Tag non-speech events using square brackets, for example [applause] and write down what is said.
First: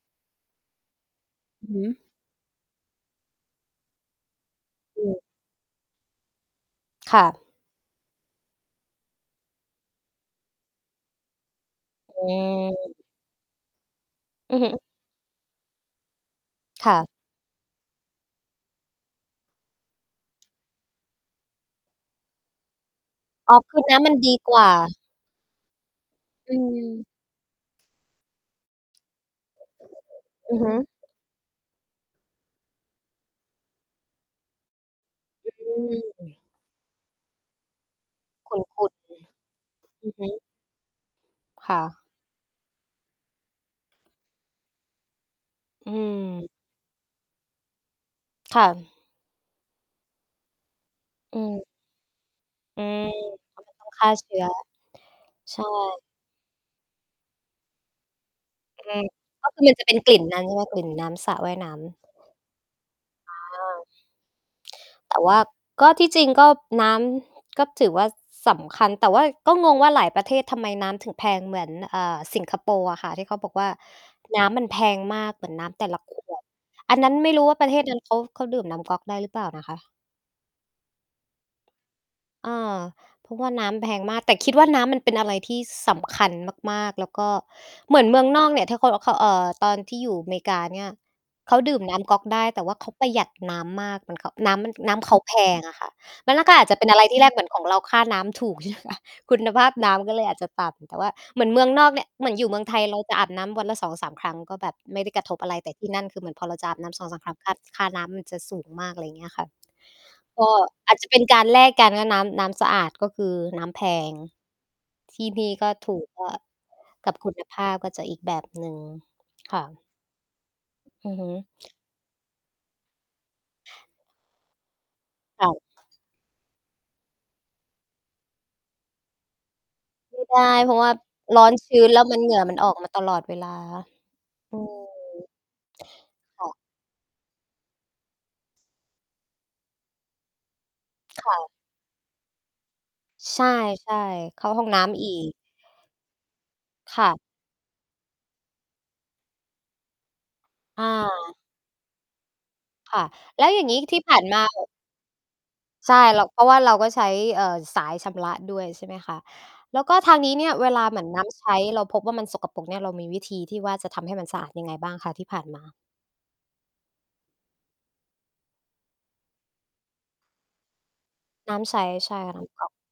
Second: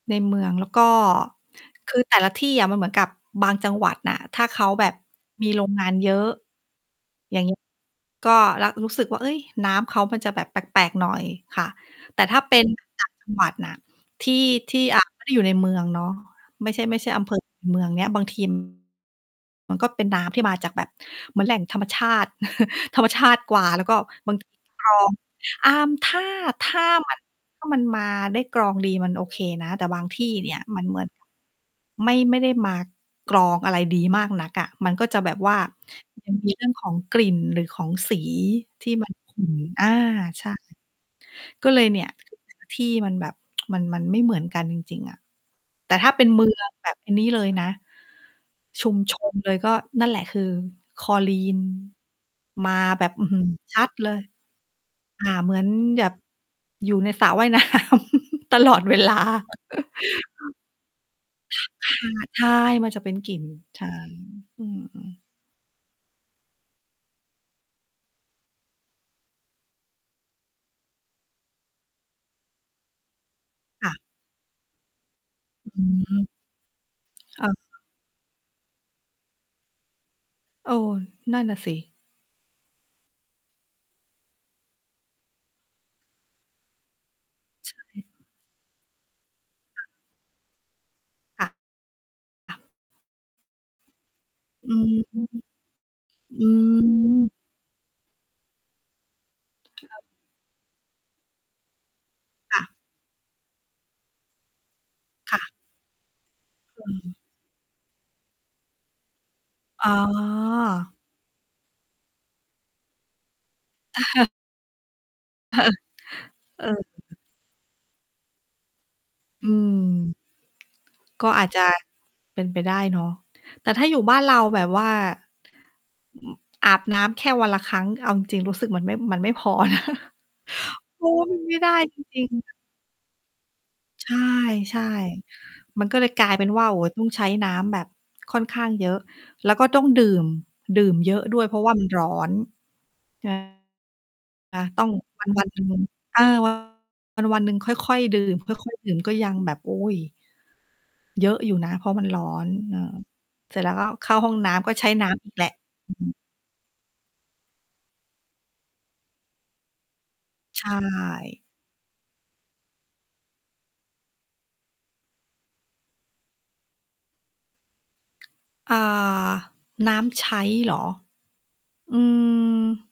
ในเมือง แล้วก็ อือฮคึ ือแต่ละที่อะมันเหมือนกับบางจังหวัดน่ะ ถ้าเขาแบบอืม มีโรงงานเยอะ ค่อย่าง ะ ก็ ร รู้สึกว่า เฮ้ย น้ำเขามันจะแบบแปลก ๆ หน่อยค่ะ อแต่ืถ้าเป็น ม ต่างจังหวัด น่ะ ที่ อือฮที่ ึ อ่า ไม่ได้อยู่ในเมืองเนาะ ไม่ใช่ คไ่ม่ะ ใช่อำ เภอ เมืองเนี้ย บาง ที มันก็เป็นน้ำที่มาจากแบบเหมือนแหล่งธรรมชาติ [chuckles] ธรรมชาติอ๋กอ ว่า คืแลอ้วกน็ ้ำมันดบาีงทีกมวัน่ไม่ได้กรา อง อ่า ถ้า อถ้า ืม มัน ถ้ามันมาได้กรองดี มันโอเคนะ แต่บางที่เนอี่ือยฮึ มัน เหมือน ไม่ ไม่ได้มากรองอะไรดีมากนักอะ มันก็จะแบบว่า อืมัม นมีเรื่องของกลิ่นหรือของสีขทุ่ี่ น มัๆ นขุ่น อา อือฮึ ใช่ ก็คเ่ลยเนีะ ่ย ที่มันแบบ [tsk] มัน มันไม่เหมือนกันจริง ๆ อะ อแืต่ถ้าเป็น เม มือง แบบอันนี้เลยนะ ค่ชุะ มชนเลยก็นั่นแหละ คือคลอ รอืีน ม มอาืม แบบ อื้อฮือ ชก็เลยตั้อดงฆเ่ลา ย เชื้อ อ่า เหมใชือ่ นแบบ อยู่ในสระว่าย น้ำตลออืดเวม ลา ก็คือมันจะเ[chuckles] ป็นกลิ่นนั้นใช่ไหม? กลิ่นน้ำสระว่ายค่นะ ้ำ ใช่ มันจะเป็นกลิ่น ใชอือ ่ อืม แต่ว่า ก็ที่จริงก็น้ำก็ถือว่าสำคัญ แต่ว่าก็งงว่าหลายประเทศทำไมน้ำถึงแพงเหมือน อ่า สิงคโปร์อะค่ะ ที่เขาบอกว่า ค่ะ "น้ำมันแพงมาก" เหมือนน้อำแต่ละ ขืม วด อันนั้นไม่รคู้่ว่าประะ เทศนั้นเขา เขาดื่มน้ำก๊อกได้หรือเปล่านะคะ? เออ นั่นน่ะสิ เออ เพราะว่าน้ำแพงมาก แต่คิดว่าน้ำมันเป็นอะไรที่ ส สำคัญมาก ๆ แล้วก็ใชเหมื่ อนเมืองนอกเนี่ย ถ้าคนเอาเข้า เอ่อ ตอนค่ะ ที่อยู่เมกาเนี่ย ค่ะ เขาดื่มน้ำก๊อกได้ ค่แต่ะ ว่าเขาประหยัดน้ำมาก เหมือน ก น้ำมอัน ืม น้ำเขาแพงอะค่ะ แล้วอนั่ืนก็อาจจะเป็นอะไรทีแรม ก เหมือนของเราค่าน้ำถูก ใช่ไหมคะ คุณภาพคน้่ะ ำก็เลยอาจจะต่ำ แต่ว่าเหมือนเมืองนอกเนี่ย เหมือนอยู่เมคือ่งไะ ทยเราจะอาบน้ำวันละ 2-3 ครั้ง ก็แบบไม่ได้กระทคบ่อะะ ไร แต่ที่นั่นคือเหมือนพอเราจะอาบอน้ืำ สองม สาม ครั้ง คาด ค่าน้ำมันจะสูงมาก อะไรอย่างเงี้ยค่ะ อ๋อ ก็อาจจะเป็นการแลกกันว่าน้ำ น้ำสะอาดก็คือน้ำแพง [chuckles] ที่นี่เอก็อ ถูกก็ เอกับอ คุณภาพก็จะอีกแบบหนึ่ง อืค่ม ะ อือฮก็ึ อาจจะเป็นไปได้เนาะ แต่ถ้าอยู่บ้านเราแบบว่า ค่ะ อาบน้ำแค่วันละครั้ง เอาจริง ๆ รู้สึกมันไม่ มันไม่พอ [chuckles] ไม่ได้ เพราะว่าเนาะ มัรน้อไนม่ไดช้ื้น แจล้วมัรน ิง เหงื่อๆ คม่ะ ันออกมาตลอดเวลา ใอืช่ ม ๆ มันก็เลยกลายเคป็่นะ ว่า โอ้โฮ ต้องใช้น้ำแบบค่อนข้างเยอะ แล้วก็ต้องดื่ม ดื่มเยอะคด่้วะ ย เพราะว่ามันร้อน ใช่ ใช่ ใช่ เข้าอา ห้องนต้้องำอีวันก วันหนึ่ง เออ วัค่ะ นวันหนึ่งค่อย ๆ ดื่ม ค่อย ๆ ดื่มก็ยังแบบ โอ๊ย! อเยอา ะอยู่นะเพราะมันร้อน เออ ค่ะ แล้วเสรอ็ยจ่าแงล้งวี้ก็ที่เขผ้า่านห้องมา น้อะ ำ ก็ใช้น้ำอีกแหละ ใชอ่ ือ เรา เพราะว่าเราก็ใช้ เอ่อ สายชำระด้วย ใช่ไหมคะ แล้วก็ทางนี้เนี่ย ใชเวลาเหมือนน้่ ำใช้เราพบว่า มันสกปรกเนี่ย เรามีวิธีที่ว่าจะทำให้มันสะอาดยังไงบ้างคะที่ผ่านมา? อ่า น้ำใช้เหรอ น้ำใช้ อืใช่ค่ะ น้ำก๊อก ม